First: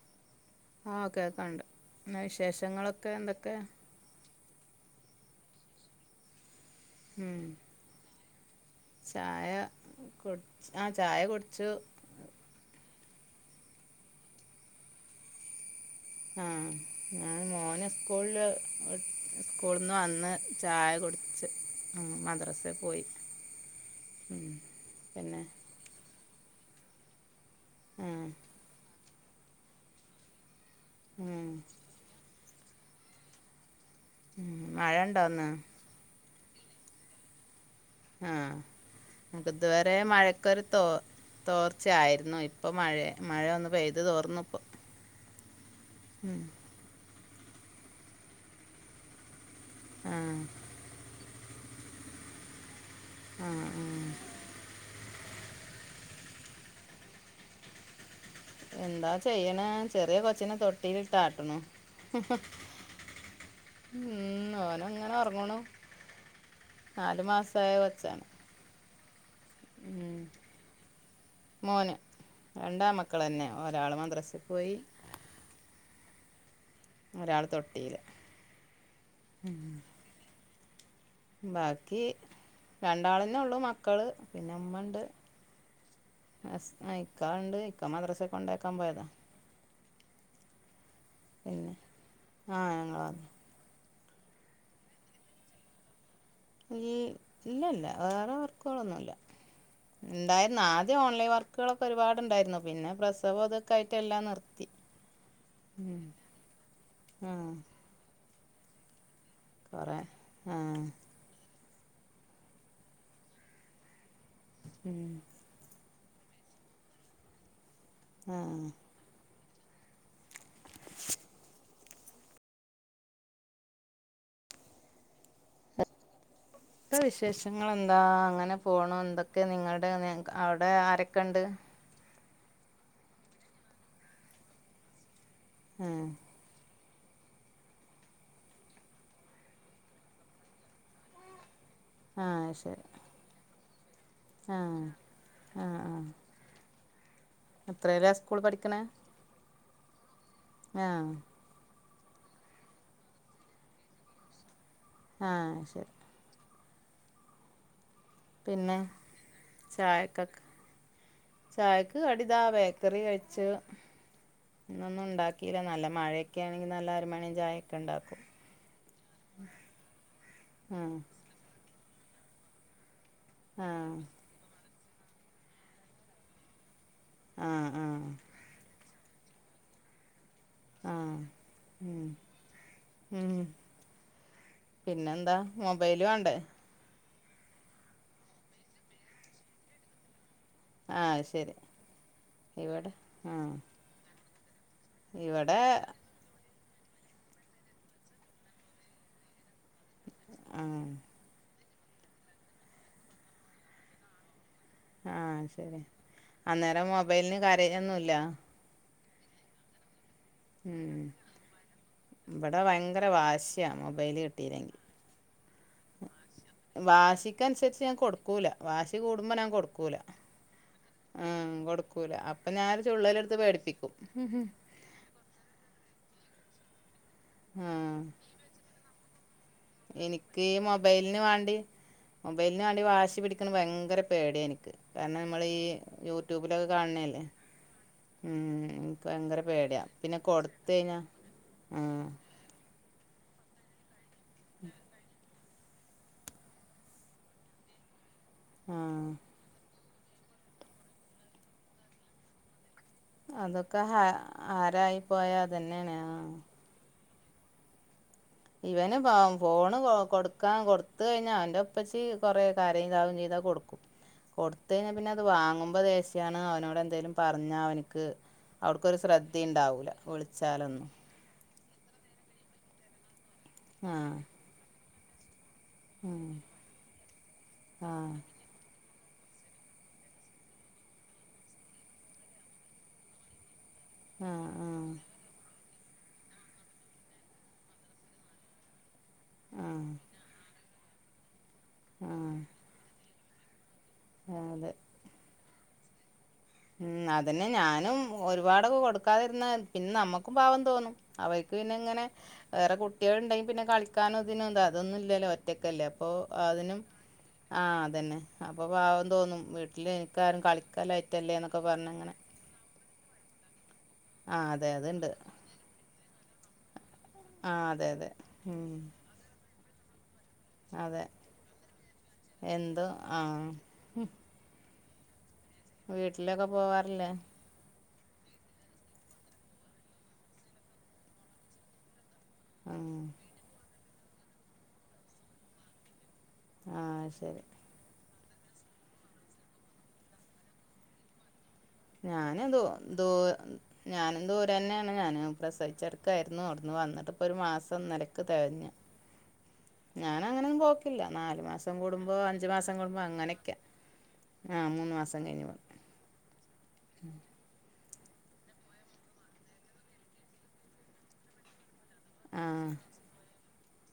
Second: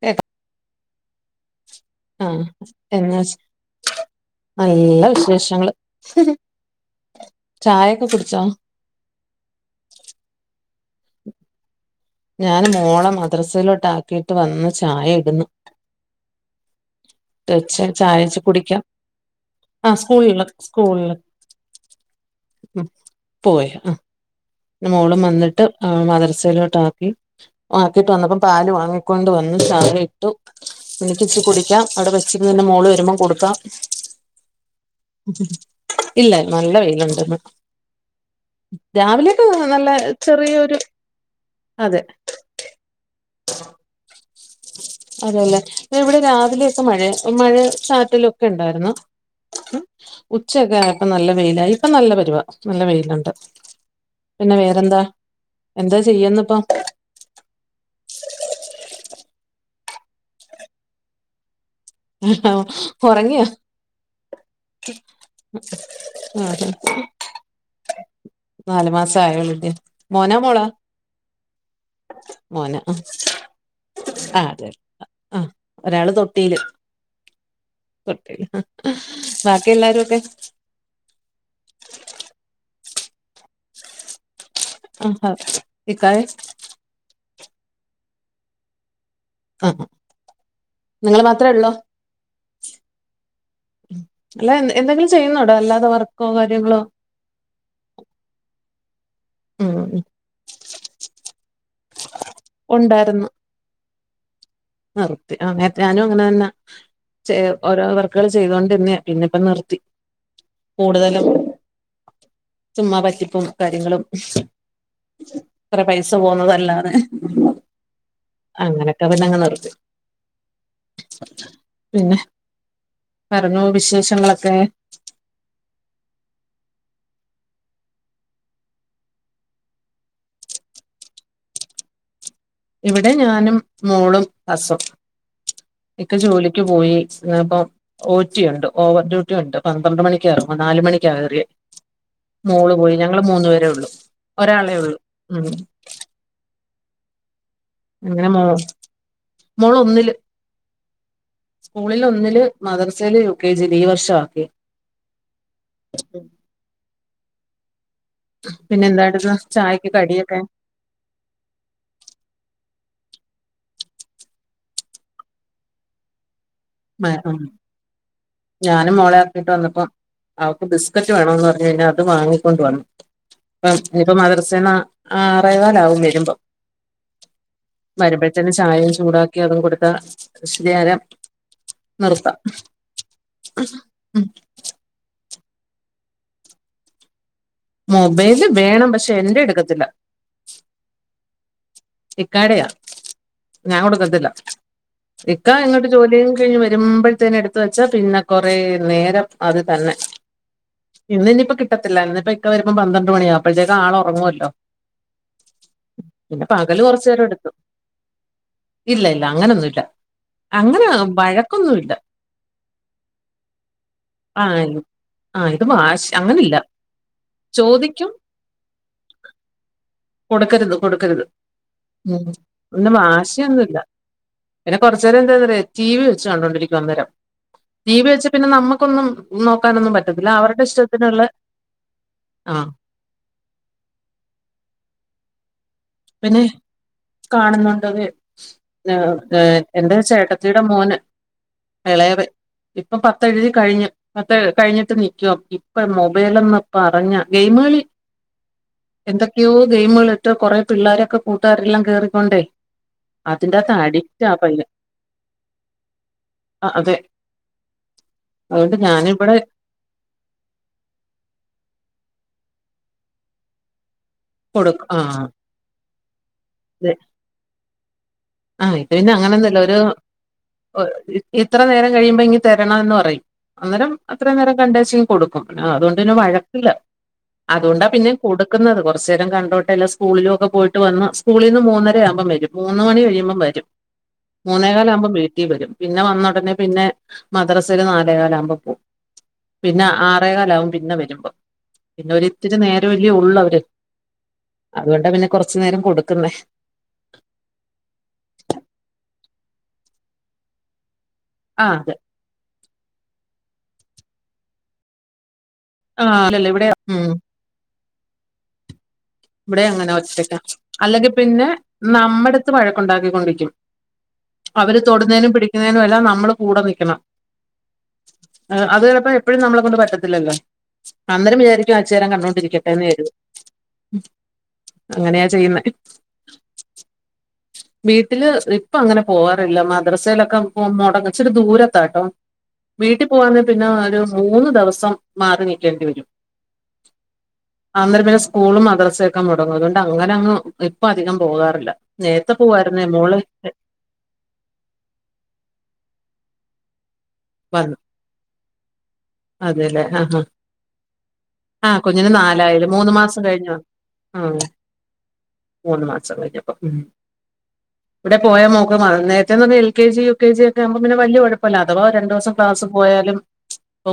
കേക്ക ആഹ് കേക്കെണ്ട് പിന്നെ വിശേഷങ്ങളൊക്കെ എന്നാ എന്തൊക്കെ? നല്ല വിശേഷങ്ങള് ഉം ചായൊക്കെ കുടിച്ചോ ചായ കുടിച്ച് ആഹ് ചായ കുടിച്ചു ഞാൻ മോളെ മദ്രസയിലോട്ട് ആക്കിയിട്ട് വന്ന് ചായ ഇടുന്നു ആഹ് ഞാൻ വെച്ച് മോനെ ചായച്ച് സ്കൂളില് കുടിക്കാം വി സ്കൂളിന്ന് ആഹ് വന്ന് സ്കൂളില് ചായ സ്കൂളില് കുടിച്ച് ഉം മദ്രസേ പോയി പോയി ഉം മോളും പിന്നെ വന്നിട്ട് ആഹ് മദ്രസയിലോട്ട് ആക്കി ആക്കിട്ട് ആഹ് വന്നപ്പൊ പാല് വാങ്ങിക്കൊണ്ട് വന്ന് ചായ ഇട്ടു എനിക്ക് ഇച്ചിരി ഉം കുടിക്കാം അവിടെ വെച്ചിരുന്ന് പിന്നെ മോള് വരുമ്പോം കൊടുക്കാം ഉം മഴ എണ്ടോ ഇന്ന് ഇല്ല നല്ല വെയിലിണ്ടിന്ന് ആഹ് ഇപ്പൊ നല്ല ഇതുവരെ മഴക്കൊരു ചെറിയൊരു തോ അതെ തോർച്ചായിരുന്നു ഇപ്പൊ മഴയാ മഴ ഒന്ന് പെയ്ത് തോർന്ന്‌ ഇപ്പൊ അതേല്ലേ പിന്നെ ഇവിടെ ഉം രാവിലേ ക്കെമഴയാ മഴേം ചാറ്റലൊക്കെ ഇണ്ടായിരുന്നു ആഹ് ഉച്ചയൊക്കെ ആയ ഇപ്പം നല്ല വെയിലായി ഇപ്പൊ നല്ല പരുവാ നല്ല വെയിലുണ്ട് ആഹ് ആഹ് പിന്നെ വേറെന്താ എന്താ ചെയ്യുന്ന ഇപ്പം എന്താ ചെയ്യണ് ചെറിയ കൊച്ചിനെ തൊട്ടിൽ ഇട്ട് ആട്ടുണു ഒറങ്ങിയോ ഉം ഓന് അങ്ങനെ ഒറങ്ങണു ആഹ് നാലു മാസായ കൊച്ചാണ് നാലു മാസം ആയള്ളൂ ഇല്ലേ ഉം മോനാ മോളാ? മോന് മോനാ രണ്ടാ മക്കളെന്നെ ഒരാൾ മദ്രസിൽ ആതെ പോയി ആഹ് ഒരാള് തൊട്ടിയില് ഒരാള് തൊട്ടിയില് തൊട്ടിയില് ബാക്കി എല്ലാരും ഒക്കെ? ബാക്കി രണ്ടാളന്നേ ഉള്ളു മക്കള് പിന്നെ ഇമ്മ ഇണ്ട് ആഹ് ഇക്കായ ഹസ് ആ ഇക്കാണ്ട് ഇക്ക മദ്രസക്ക് കൊണ്ടാക്കാൻ പോയതാ നിങ്ങൾ മാത്രേ ഒള്ളൂ ആഹ് ഞങ്ങള് മാ അല്ല എന്തെങ്കിലും ചെയ്യുന്നുടോ അല്ലാതെ വർക്ക് ഈ ഇല്ല ഇല്ല വേറെ വർക്കുകളൊന്നുംഇല്ല ഉം ഇണ്ടായിരുന്നു ആദ്യം ഓൺലൈൻ വർക്കുകളൊക്കെ ഒരുപാട് ഇണ്ടായിരുന്നു പിന്നെ ഉണ്ടായിരുന്നു പ്രസവം ഇതൊക്കെ ആയിട്ട് എല്ലാം നിർത്തി നിർത്തി അ ഞാനും അങ്ങനെ തന്നെ ഛെ ആഹ് ഓരോ വർക്കുകൾ ചെയ്തൊണ്ട് ഇരുന്നാ പിന്നെ ഇപ്പം നിർത്തി കൊറെ ആഹ് കൂടുതലും ചുമ്മാ പറ്റിപ്പും കാര്യങ്ങളും ഉം കൊറേ പൈസ പോവുന്നതല്ലാതെ ആഹ് അങ്ങനൊക്കെ പിന്നെങ്ങ് നിർത്തി പിന്നെ പറഞ്ഞോ വിശേഷങ്ങളൊക്കെ ഇപ്പം വിശേഷങ്ങൾ എന്താ അങ്ങനെ പോണം എന്തൊക്കെ നിങ്ങളുടെ അവിടെ ആരൊക്കെ ഇണ്ട് ഇവിടെ ഞാനും മോളും അസും ആഹ് ഇക്ക ജോലിക്ക് പോയി ഇപ്പം ഓറ്റി ഉണ്ട് ഓവർ ഡ്യൂട്ടി ഉണ്ട് പന്ത്രണ്ട് മണിക്കെ ഇറങ്ങൂ നാല് മണി ക്ക കേറിയെ ആഹ് മോള് ശരി പോയി ഞങ്ങള് മൂന്ന പേരെ ഉള്ളൂ ഒരാളെ ആഹ് ഉള്ളൂ ഉം ആഹ് ആഹ് എത്രേലാ എന്തിനാ സ്കൂൾ മോള് പഠിക്കണേ മോള് ഒന്നില് ആഹ് സ്കൂളിൽ ഒന്നില് മദർസയില് യു കെ ജില് ഈ വർഷാ ആക്കിയേ ആ അയ് ശരി പിന്നെ എന്താട്ടുന്ന ചായക്ക് കടിയൊക്കെ ചായക്കൊക്കെ ചായക്ക് കടിതാ ബേക്കറി കഴിച്ച് പിന്നൊന്നും ഉണ്ടാക്കിയില്ല നല്ല മഴ ക്കെ ആണെങ്കി നല്ല ആറ്മണി ചായൊക്കെണ്ടവും ഞാനും മോളെ ആക്കിട്ട് വന്നപ്പം അവക്ക് ആഹ് ബിസ്ക്കറ്റ് വേണംന്ന് പറഞ്ഞ് കഴിഞ്ഞ അത് വാങ്ങി കൊണ്ടുവന്നു അപ്പം ആഹ് ഇനിപ്പം മദ്രസ്സേന്ന ആറേ കാല് ആകും വരുമ്പം ആഹ് ആഹ് വരുമ്പോഴത്തേക്കും ചായയും ചൂടാക്കി അതും കൊടുക്ക ആഹ് [unintelligible] ഉം ഉം ഉം പിന്നെ എന്താ മൊബൈല് വാണ്ടേ മൊബൈല് വേണം പക്ഷെ എന്റെ എടുക്കത്തില്ല ആഹ് ശരി ഇക്കാടയാ ഇവിടെ ആഹ് ഞാൻ കൊടുക്കത്തില്ല ഇക്കാ ഇവിടെ ഇങ്ങോട്ട് ജോലിയ കഴിഞ്ഞ് വരുമ്പോഴത്തേന എടുത്ത് വെച്ചാ പിന്നെ കൊറേ നേരം അത് തന്നെ ആഹ് ഇന്ന് ഇനിയിപ്പ കിട്ടത്തില്ല ഇന്ന് ഇക്ക വരുമ്പോ പന്ത്രണ്ട് മണിയാവും അപ്പോഴത്തേക്ക് ആള് ഉറങ്ങുവല്ലോ ആഹ് ശരിയ പകല് അന്നേരം കൊറച്ചു നേരം മൊബൈലിന് എടുത്തു കരയൊന്നുല്ല ഇല്ല ഇല്ല അങ്ങനൊന്നുമില്ല ഉം ഇമ്പടെ ഭയങ്കര വാശിയാ മൊബൈല് ആഹ് കിട്ടിയില്ലെങ്കിൽ ആഹ് ഇത് മാ വാശിക്കനുസരിച്ച് ഞാൻ കൊടുക്കൂല വാശി കൂടുമ്പോ ഞാൻ കൊടുക്കൂല കൊടുക്കരുത് കൊടുക്കരുത് ആഹ് കൊടുക്കൂല ഉം അപ്പൊ ഞാൻ ഒരു പിന്നെ ചുള്ളല് എടുത്ത് വാശിയൊന്നുല്ല പേടിപ്പിക്കും പിന്നെ കുറച്ച് നേരം എന്താ പറയാ ടി വി വെച്ച് കണ്ടോണ്ടിരിക്കും അന്നേരം ടി ആഹ് വി വെച്ച പിന്നെ നമുക്കൊന്നും നോ എനിക്ക് ഈ മൊബൈലിന് വാണ്ടി ആ മൊബൈലിന് വാണ്ടി വാശി പിടി ക്ക്ണെ ഭയങ്കര പേടിയ എനിക്ക് കാരണം നമ്മൾ ഈ പിന്നെ യൂട്യൂബിലൊക്കെ കാണണല്ലേ കാണുന്നുണ്ട് അത് ഉം ഇൻക്ക് ഏഹ് ഭയങ്കര പേടിയ എന്റെ പിന്നെ ചേട്ടത്തിയുടെ മോന് കൊടുത്തഴിഞ്ഞാ ഇളയവൻ ഇപ്പം പത്തെഴുതി കഴിഞ്ഞു പത്ത് കഴിഞ്ഞിട്ട് നിക്കുവാ ഇ ഇപ്പം മൊബൈലന്ന് പറഞ്ഞ ഗെയിമുകളി ആഹ് എന്തൊക്കെയോ ഗെയിമുകൾ ഏറ്റോ കൊറെ പിള്ളാരൊക്കെ കൂട്ടുകാരെല്ലാം കേറിക്കൊണ്ടേ അതിൻ്റെ അകത്ത് അതൊക്കെ ഹ അഡിക്റ്റ് ആ പയ്യൻ ഹരായി പോയ അതന്നെ യാണ് ആ ആ അതെ അതുകൊണ്ട് ഇവൻ പാവം ഞാനിവിടെ ഫോൺ കൊ കൊടുക്കാൻ കൊടുത്ത് കഴിഞ്ഞാ അവന്റെ ഉപ്പച്ചി കൊറെ കാര്യം ഇതാവും ചെയ്ത് അതങ്ങ് കൊടുക്കും കൊടുത്ത് കൊടുക്കും കയിഞ്ഞ ആ പിന്നെ അത് വാങ്ങുമ്പോ ദേഷ്യണ് അവ അവന്നോട് അതെ എന്തേലും പറഞ്ഞാൽ അവനിക്ക് ആ ഇത് അവിടുക്കൊരു പിന്നെ അങ്ങനൊന്നുമില്ല ഒരു ശ്രദ്ധിംണ്ടാവൂല്ല വിളിച്ചാലൊന്നും ഇത്ര നേരം കഴിയുമ്പോ ഇങ് തരണം എന്ന് പറയും അന്നേരം ആഹ് അത്ര നേരം കണ്ടേച്ച് കൊടുക്കും അതുകൊണ്ട്ന്നെ ഉം വഴക്കില്ല അതുകൊണ്ട പിന്നെം ആഹ് കൊടു കൊടുക്കുന്നത് കുറച്ചു നേരം കണ്ടോട്ടെ എല്ലാം സ്കൂളിലും ഒക്കെ പോയിട്ട് വന്ന സ്കൂളിൽ നിന്ന് മൂന്നര ആകുമ്പോം വരും മൂന്ന് മണി കഴിയുമ്പം വരും ആഹ് ആഹ് മൂന്നേക്കാലാകുമ്പോം വീട്ടിൽ വരും പിന്നെ വന്നുടനെ പിന്നെ മദ്രാസല് നാലേകാലാകുമ്പോ പോവും പിന്നെ ആഹ് ആറേകാലാകും പിന്നെ വരുമ്പോ പിന്നെ ഒരിത്തിരി നേരം മല്ലേ ഉള്ളവര് ആ അതെ അതുകൊണ്ട പിന്നെ കൊറച്ച് നേരം കൊടുക്കുന്നെ ഉം അതന്നെ ഞാനും ഒരുപാടൊക്കെ കൊടുക്കാതിരുന്ന പിന്നെ നമ്മക്കും പാവം തോന്നും അവർക്ക് ആ പിന്നെ അതെ ഇങ്ങനെ വേറെ കുട്ട്യൾ ഇണ്ടെങ്കിൽ പിന്നെ കളിക്കാനോ ഇതിനോന്ത അതൊന്നും ഇല്ലല്ലോ ഒറ്റക്കല്ലേ ആ അപ്പോ അല്ലല്ല ഇവിടെ അതിനും ഉം ആ അതന്നെ അപ്പൊ പാവം തോന്നും ഇവിടെ വീട്ടിൽ അങ്ങനെ ഒറ്റയ്ക്കാ എനിക്കാരും കളിക്കാനില്ലായിട്ട് അല്ലെങ്കി പിന്നെ നമ്മടുത്ത് വഴക്കുണ്ടാക്കിക്കൊണ്ടിരിക്കും ആഹ് അതെ അവര് അതുണ്ട് തൊടുന്നേനും പിടി ക്കുന്നെനെല്ലാം നമ്മൾ കൂടെ നിക്കണം ആഹ് അതെ അതെ ഉം അത് ചിലപ്പോ എപ്പ പ്പോഴും നമ്മളെ കൊണ്ട് പറ്റത്തില്ലല്ലോ അതെ അന്നരം വിചാരിക്കും അഇച്ചേരം കണ്ടോണ്ടിരിക്കട്ടെന്ന് എന്ന് കരുതും ആഹ അങ്ങനെയാ ചെയ്യുന്നെ വീട്ടിലൊക്കെ പോവാറില്ലേ? വീട്ടില് ഇപ്പം അങ്ങനെ പോവാറില്ല മദ്രസയിലൊക്കെ പോ മുടങ്ങും ഇച്ചിരി ദൂരത്താട്ടോ ആഹ് വീട്ട്പോവാന്നെ പിന്നെ ഒരു മൂന്നു ദിവസം മാറി നില്ക്കേണ്ടിവരും ആഹ ശരി അന്നേരം പിന്നെ സ്കൂളും മദ്രസൊക്കെ മുടങ്ങും അതുകൊണ്ട് അങ്ങനെ അങ്ങ് ഇപ്പം അധികം പോകാറില്ല നേരത്തെ ഞാനന്തോ പോവായിരുന്നേ ദൂ മോള് ഞാനും ദൂരെ തന്നെയാണ് ഞാനും പ്രസവിച്ചടക്കായിരുന്നു അവിടുന്ന് വന്നിട്ടിപ്പൊ ഒരു വന്നു മാസം ഇന്നലെ ക്കെ തെഴഞ്ഞ് അതെല്ലേ ആാ പോക്കില്ല നാല് ആഹ മാസം കുഞ്ഞിന് കൂടുമ്പോ അഞ്ചു നാലായിലെ മൂന്ന് കൂടുമ്പോ മാസം കഴിഞ്ഞോ? അങ്ങനെയൊക്കെ ആ മൂന്ന് മാസം കഴിഞ്ഞ് പോവും മൂന്ന് മാസം കഴിഞ്ഞുപ്പം ഉം. ഇവിടെ പോയാ മോക്ക് നേരത്തെ പറഞ്ഞാൽ L K G, U K G ഒക്കെ ആകുമ്പോ പിന്ന വല്ല്യ കുഴ പ്പല്ല അഥവാ രണ്ടു ദിവസം ആ ക്ലാസ് പോയാലും ഇപ്പൊ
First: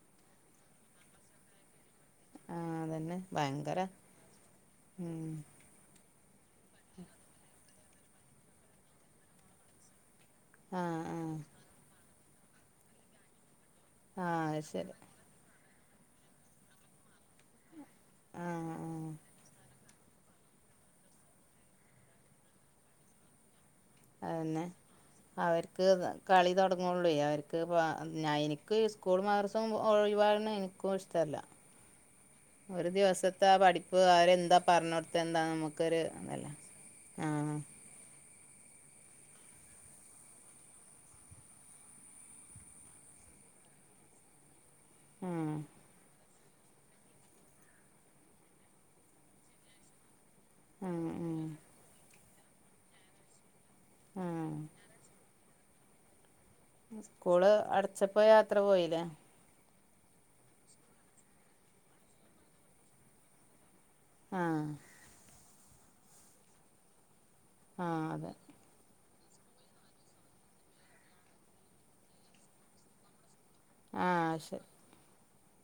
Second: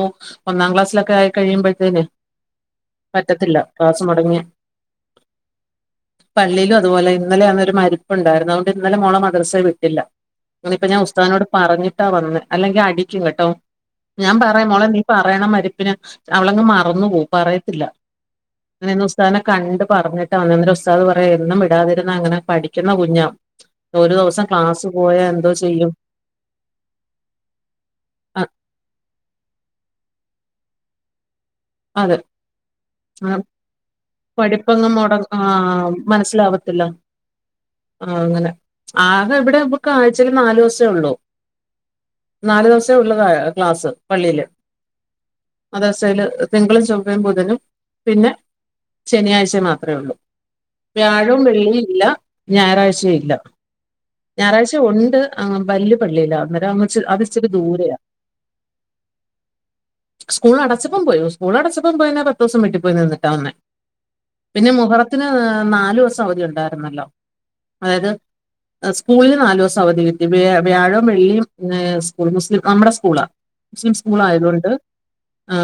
ഒന്നാം ക്ലാസ്സിലൊക്കെ ആയി കഴിയുമ്പോഴത്തേന് ആ അതന്നെ പറ്റത്തില്ല ഭയങ്കര ക്ലാസ് മുടങ്ങിയ ഉം പള്ളിയിലും അതുപോലെ ഇന്നലെ അന്നരു മരിപ്പുണ്ടായിരുന്നു അതുകൊണ്ട് ഇന്നലെ മോളെ മദ്രസൽ വിട്ടില്ല ആ അങ്ങനെ ഞാൻ ആ ഉസ്താദിനോട് പറഞ്ഞിട്ടാ വന്ന് അല്ലെങ്കി അടിക്കും കേട്ടോ ആഹ് അയ്ശരി പറയണ മരപ്പിന് അവളങ്ങ് മറന്നു പോകും പറയത്തില്ല ആഹ് ആഹ് അങ്ങനെ ഉസ്താദിനെ കണ്ട് പറഞ്ഞിട്ട വന്നേ അന്നേരം ഉസ്താദ് പറയാ എന്നും വിടാതിരുന്ന അങ്ങനെ പഠിക്കുന്ന കുഞ്ഞ ഒരു ദിവസം അതന്നെ ക്ലാസ് പോയാ എന്തോ അവർക്ക് ചെയ്യും കളി തൊടങ്ങുള്ളേ അവർക്ക് ഞാൻ അ എനിക്ക് സ്കൂൾ മദ്രസും ഒഴിവാണ് എനിക്കും ഇഷ്ട ട്ടല്ല അതെ ഒരു ദിവസത്തെ ആഹ് പഠിപ്പ് അവരെന്താ പഠിപ്പങ്ങ് പറഞ്ഞോടുത്തേ മുടങ്ങ എന്താ ആ നമുക്കൊരു എന്തല്ല ആഹ് ആഹ് അങ്ങനെ ആകെ ഇവിടെ നമുക്ക് ആഴ്ചൽ നാല് ദിവസേ ഉള്ളൂ നാല് ദിവസേ ഉള്ളു ക്ലാസ്സ് പള്ളിയില് ഉം മദ്റസയില് തിങ്കളും ചൊവ്വയും ബുധനും പിന്നെ ശനിയാഴ്ച മാത്രേ ഉള്ളു ആഹ് വ്യാഴവും ആഹ് വെള്ളിയും ഇല്ല ഞായറാഴ്ചയും ഇല്ല ആഹ് ഞായറാഴ്ച ഉണ്ട് ആഹ് വല്യ പള്ളിയല്ലാ അവിട സ്കൂള് അടച്ചപ്പോ യാത്ര പോയില്ലേ സ്കൂൾ അടച്ചപ്പം പോയി സ്കൂൾ അടച്ചപ്പം പോയിനി പത്ത് ദിവസം വീട്ടിൽപ്പോയി നിന്നിട്ടാ വന്നേ ആഹ് പിന്നെ മുഹറത്തിന് നാലു ദിവസം അവധി ഉണ്ടായിരുന്നല്ലോ ആഹ് അതായത് അതെ സ്കൂളിൽ നാല് ദിവസം അവധി കിട്ടി വ്യാഴവും വെള്ളിയും സ്കൂൾ മുസ്ലിം നമ്മുടെ സ്കൂള മുസ്ലിം സ്കൂൾ ആഹ് ശരി ആയതുകൊണ്ട്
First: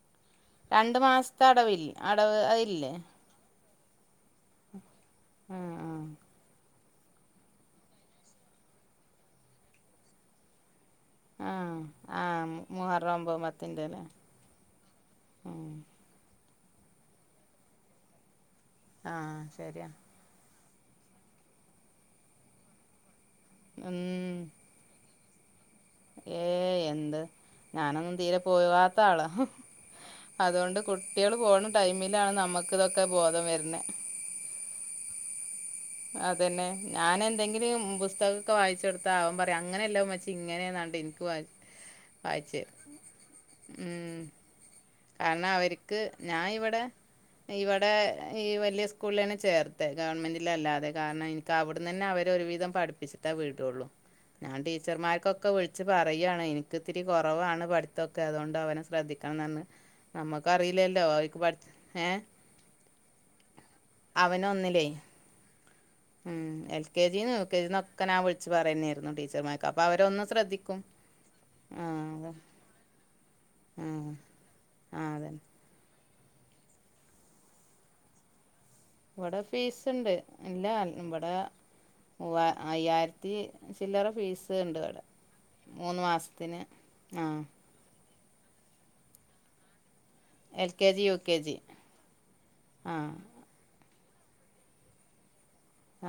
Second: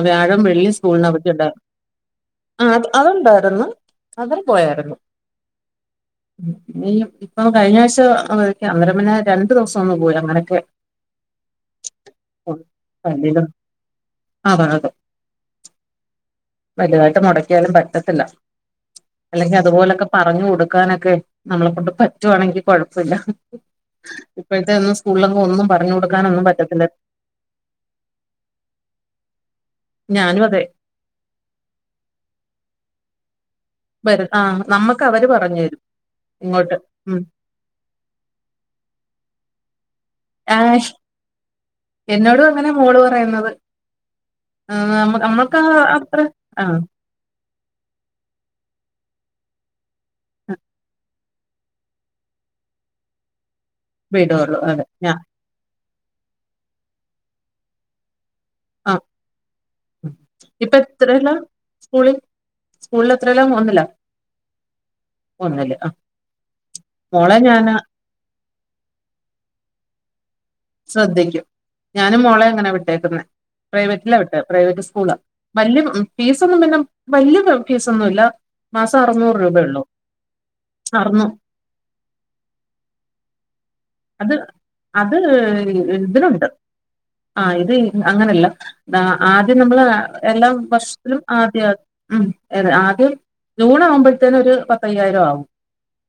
വ്യാഴം വെള്ളി രണ്ട് സ്കൂളിന് മാസത്തെ അവധിണ്ടായിരുന്നു അടവിൽ അടവ് ആഹ് അതില്ലേ അതുണ്ടായിരുന്നു അവർ പോയായിരുന്നു ആഹ് ആഹ് ഇപ്പൊ കഴിഞ്ഞ ആഴ്ച [unintelligible] അന്നരപിന്നെ രണ്ടു ദിവസം ഒന്ന് പോയി അങ്ങനെയൊക്കെ ആഹ് ആഹ് മുഹറം ഒമ്പതും പത്തിന്റെല്ലേ അതെ അതെ ആഹ് വലുതായിട്ട് മുടക്കിയാലും പറ്റത്തില്ല ആഹ് അല്ലെങ്കി ശരിയാ അതുപോലൊക്കെ പറഞ്ഞു കൊടുക്കാനൊക്കെ നമ്മളെ കൊണ്ട് പറ്റുവാണെങ്കി കൊഴപ്പില്ല ഉം ഇപ്പോഴത്തെ ഒന്നു സ്കൂൾ ഒന്നും പറഞ്ഞു കൊടുക്കാനൊന്നും ഏയ് പറ്റത്തില്ല എന്ത് ഞാനൊന്നും തീരെ പോവാത്ത ആളാ ഞാനും അതെ അതുകൊണ്ട് കുട്ടികൾ പോണ ടൈമിലാണ് നമുക്കിതൊക്കെ ബോധം വരുന്നേ ആഹ് നമ്മക്ക് അവര് പറഞ്ഞു തരും അതന്നെ ഇങ്ങോട്ട് ഞാൻ ഉം എന്തെങ്കിലും പുസ്തകൊക്കെ വായിച്ചൊടുത്ത അവൻ പറയാ അങ്ങനെയല്ല ഉമ ആ ഇങ്ങനെന്ന് പറഞ്ഞിട്ട് ഇനിക്ക് എന്നോടും അങ്ങനെ വായിചേരും മോള് പറയുന്നത് ഉം ആ, നമ്മ- കാരണം നമ്മൾക്ക് ആ അവർക്ക് അത്ര ഞാ ആഹ് ഇവിടെ ഇവടെ ഈ വല്യ സ്കൂളിലാണ് ചേർത്തേ ഗവൺമെൻ്റിൽ അല്ലാതെ കാരണം ഇനി കവിടന്നന്നെ അവര് ഒരുവിധം പഠിപ്പിച്ചിട്ടാ വീടുള്ളൂ ഞാൻ വിടുള്ളൂ അതെ ഞാൻ ടീച്ചർമാർക്കൊ ക്കെ വിളിച്ച് പറയാണ് എനിക്ക്ത്തിരി കുറവാണ് പഠിത്തൊക്കെ അതുകൊണ്ട് അവനെ ആഹ് ശ്രദ്ധിക്കണം പറഞ്ഞു ഇപ്പൊ നമ്മുക്കറിയില്ലല്ലോ എത്രല്ല അവർക്ക് പഠി ഏ സ്കൂളിൽ സ്കൂളിൽ എത്രയില മൂന്നിലോ അവന് ഒന്നില്ലേ ഉം എൽ കെ ജി ന്നും മോളെ യു കെ ജി ഞാന് ന്നും ക്കനാ വിളിച്ച് പറയന്നായിരുന്നു ടീച്ചർമാർക്ക് അപ്പൊ അവരൊന്ന് ശ്രദ്ധിക്ക ശ്രദ്ധിക്കും ഞാനും മോളെ അങ്ങനാ വിട്ടേക്കുന്ന ആ പ്രൈവറ്റിലാ വിട്ടേ പ്രൈവറ്റ് ആ സ്കൂള അതന്നെ വല്യ ഫീസൊന്നും പിന്നെ വല്യ ഫീസൊന്നുല്ല മാസം അറുന്നൂറ് ഇവടെ രൂപയള്ളൂ ഫീസ്ണ്ട് ഇല്ല അറുന്നൂ ഇവിടെ മൂവ അയ്യായിര ത്തി ചില്ലറ അത് ഫീസ് ണ്ട് ഇവടെ അത് മൂന്ന് ഇതിനുണ്ട് മാസത്തിന് ആ ആഹ് ഇത് അങ്ങനെയല്ല ആദ്യം നമ്മൾ എല്ലാ എൽ കെ ജി യു വർഷത്തിലും കെ ജി ആദ്യ ഉം എത് ആ ആദ്യം ജൂണ് ആകുമ്പോഴത്തേനു ഒരു പത്തയ്യായിരം ആവും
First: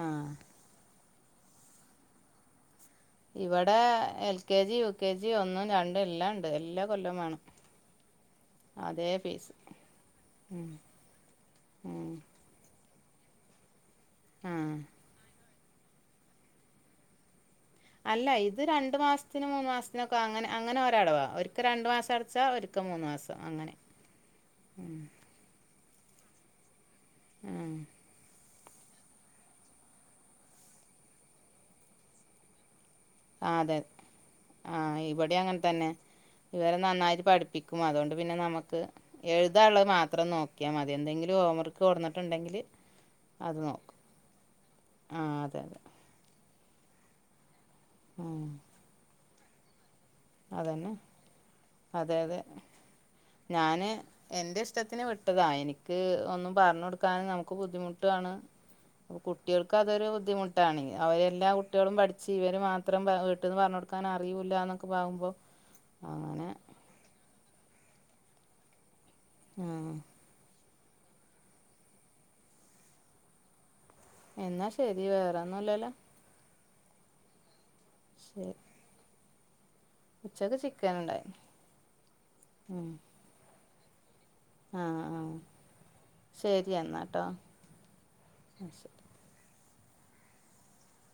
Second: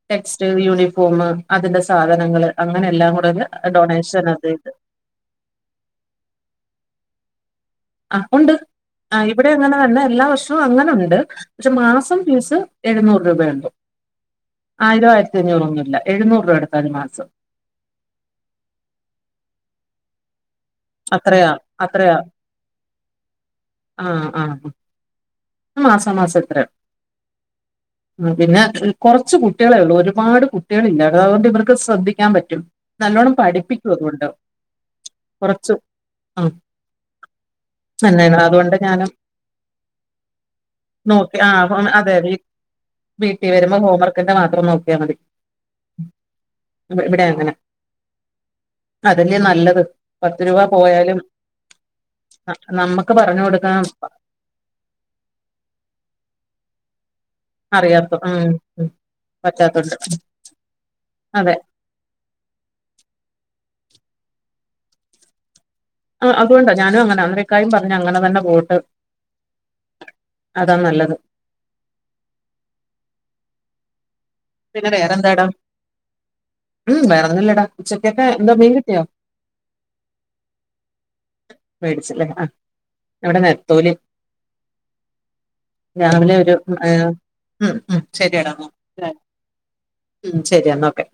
ആ ടെക്സ്റ്റ് യൂണി ഫോമ് അതിന്റെ സാധനങ്ങള് അങ്ങനെയെല്ലാ ഇവിടെ L K G U K G ഒന്നും രണ്ടും എല്ലാം ഇണ്ട് എല്ലാ കൊല്ലം വേണം ആഹ് ഉണ്ട് അതേ ആഹ് ഇവിടെ ഫീസ് അങ്ങനെ തന്നെ എല്ലാ വർഷവും അങ്ങനെ ഉണ്ട് പക്ഷെ ഉം മാസം ഫീസ് എഴുന്നൂറ് രൂപ ഇണ്ട് ആ ആയിര ആയിരത്തിഞ്ഞൂറൊന്നുല്ല എഴുന്നൂറ് രൂപ എടുത്തതി മാസം അല്ല ഇത് രണ്ട് മാസത്തിനും മൂന്ന് മാസത്തിനൊക്കെ അങ്ങനെ അങ്ങനെ ഒരടവ അത്രയാ ഒരിക്കെ രണ്ട് മാസ അത്രയാ അടച്ചാ ഒരിക്കെ മൂന്ന് മാസം അങ്ങനെ മാസ മാസം ഇത്ര ഉം പിന്നെ കൊറച്ച് കുട്ടികളെ ഒള്ളൂ ഒരുപാട് കുട്ടികൾ ഇല്ല അതുകൊണ്ട് ഇവർക്ക് ശ്രദ്ധിക്കാൻ പറ്റും നല്ലോണ്ണം ആഹ് അതെ പഠിപ്പിക്കും അതുകൊണ്ട് ആഹ് ഇവിടെ അങ്ങൻ കുറച്ച് തന്നെ ഉം ഇവര് നന്നായിട്ട് പഠിപ്പിക്കും അതുകൊണ്ട് പിന്നെ തന്നെയാണ് അതുകൊണ്ട് നമ്മക്ക് ഞാനും എഴുതാനുള്ളത് മാത്രം നോ നോക്കിയമതി എന്തെങ്കിലും ഹോംവർക്ക് കൊട്ന്നിട്ടുണ്ടെങ്കിൽ വീട്ടി വരുമ്പോ ഹോം വർക്കിന്റെ മാത്രം നോക്കിയാ മതി ആ അതെ അതെ ഇവിടെ അങ്ങനെ ഉം അതന്നെ നല്ലത് പത്ത് രൂപ അതന്നെ പോയാലും അതെ നമ്മക്ക് പറഞ്ഞു കൊടുക്കാം എന്റെ ഇഷ്ടത്തിന് വിട്ടതാ എനിക്ക് ഒന്നും പറഞ്ഞു കൊടുക്കനു ക്ക് അറിയാത്ത ബുദ്ധിമുട്ടാണ് ഉം ഉം അ കുട്ടികൾക്ക പറ്റാത്തോണ്ട് അതൊരു ബുദ്ധിമുട്ടാണ്ങ്ക അവരെല്ലാം അതെ കുട്ടികളും പഠിച്ച് ഇവര് മാത്രം വീട്ടിൽന്ന് പറഞ്ഞു കൊടുക്കാൻ അറിയവൂല്ലന്നൊക്കെ പാകുമ്പോൾ ആഹ് അതുകൊണ്ടാ ഞാനും അങ്ങനെ അന്നേക്കാര് പറഞ്ഞഞ് അങ്ങനെ തന്നെ പോട്ട് ആഹ് അതാ നല്ലത് എന്നാ പിന്നെ ശരി വേറെന്താ ഇടാ വേറെന്നുംല്ലല്ലോ ഉം വേറെന്നുല്ലടാ ശരി ഉച്ചക്കക്ക്എന്താ മീൻ കിട്ടിയോ ഉച്ചക്ക് ചിക്കൻ ഇണ്ടായി മേടിച്ചല്ലേ ആ ഉം ഇവിടെ നെത്തോലി ആഹ് ആഹ് രാവിലെ ഒരു ശരി എന്നാട്ടോ ഉം ഉം ശരിയെടാ ആഹ് ശ ഉം ശരി എന്നാൽ ഓക്കെ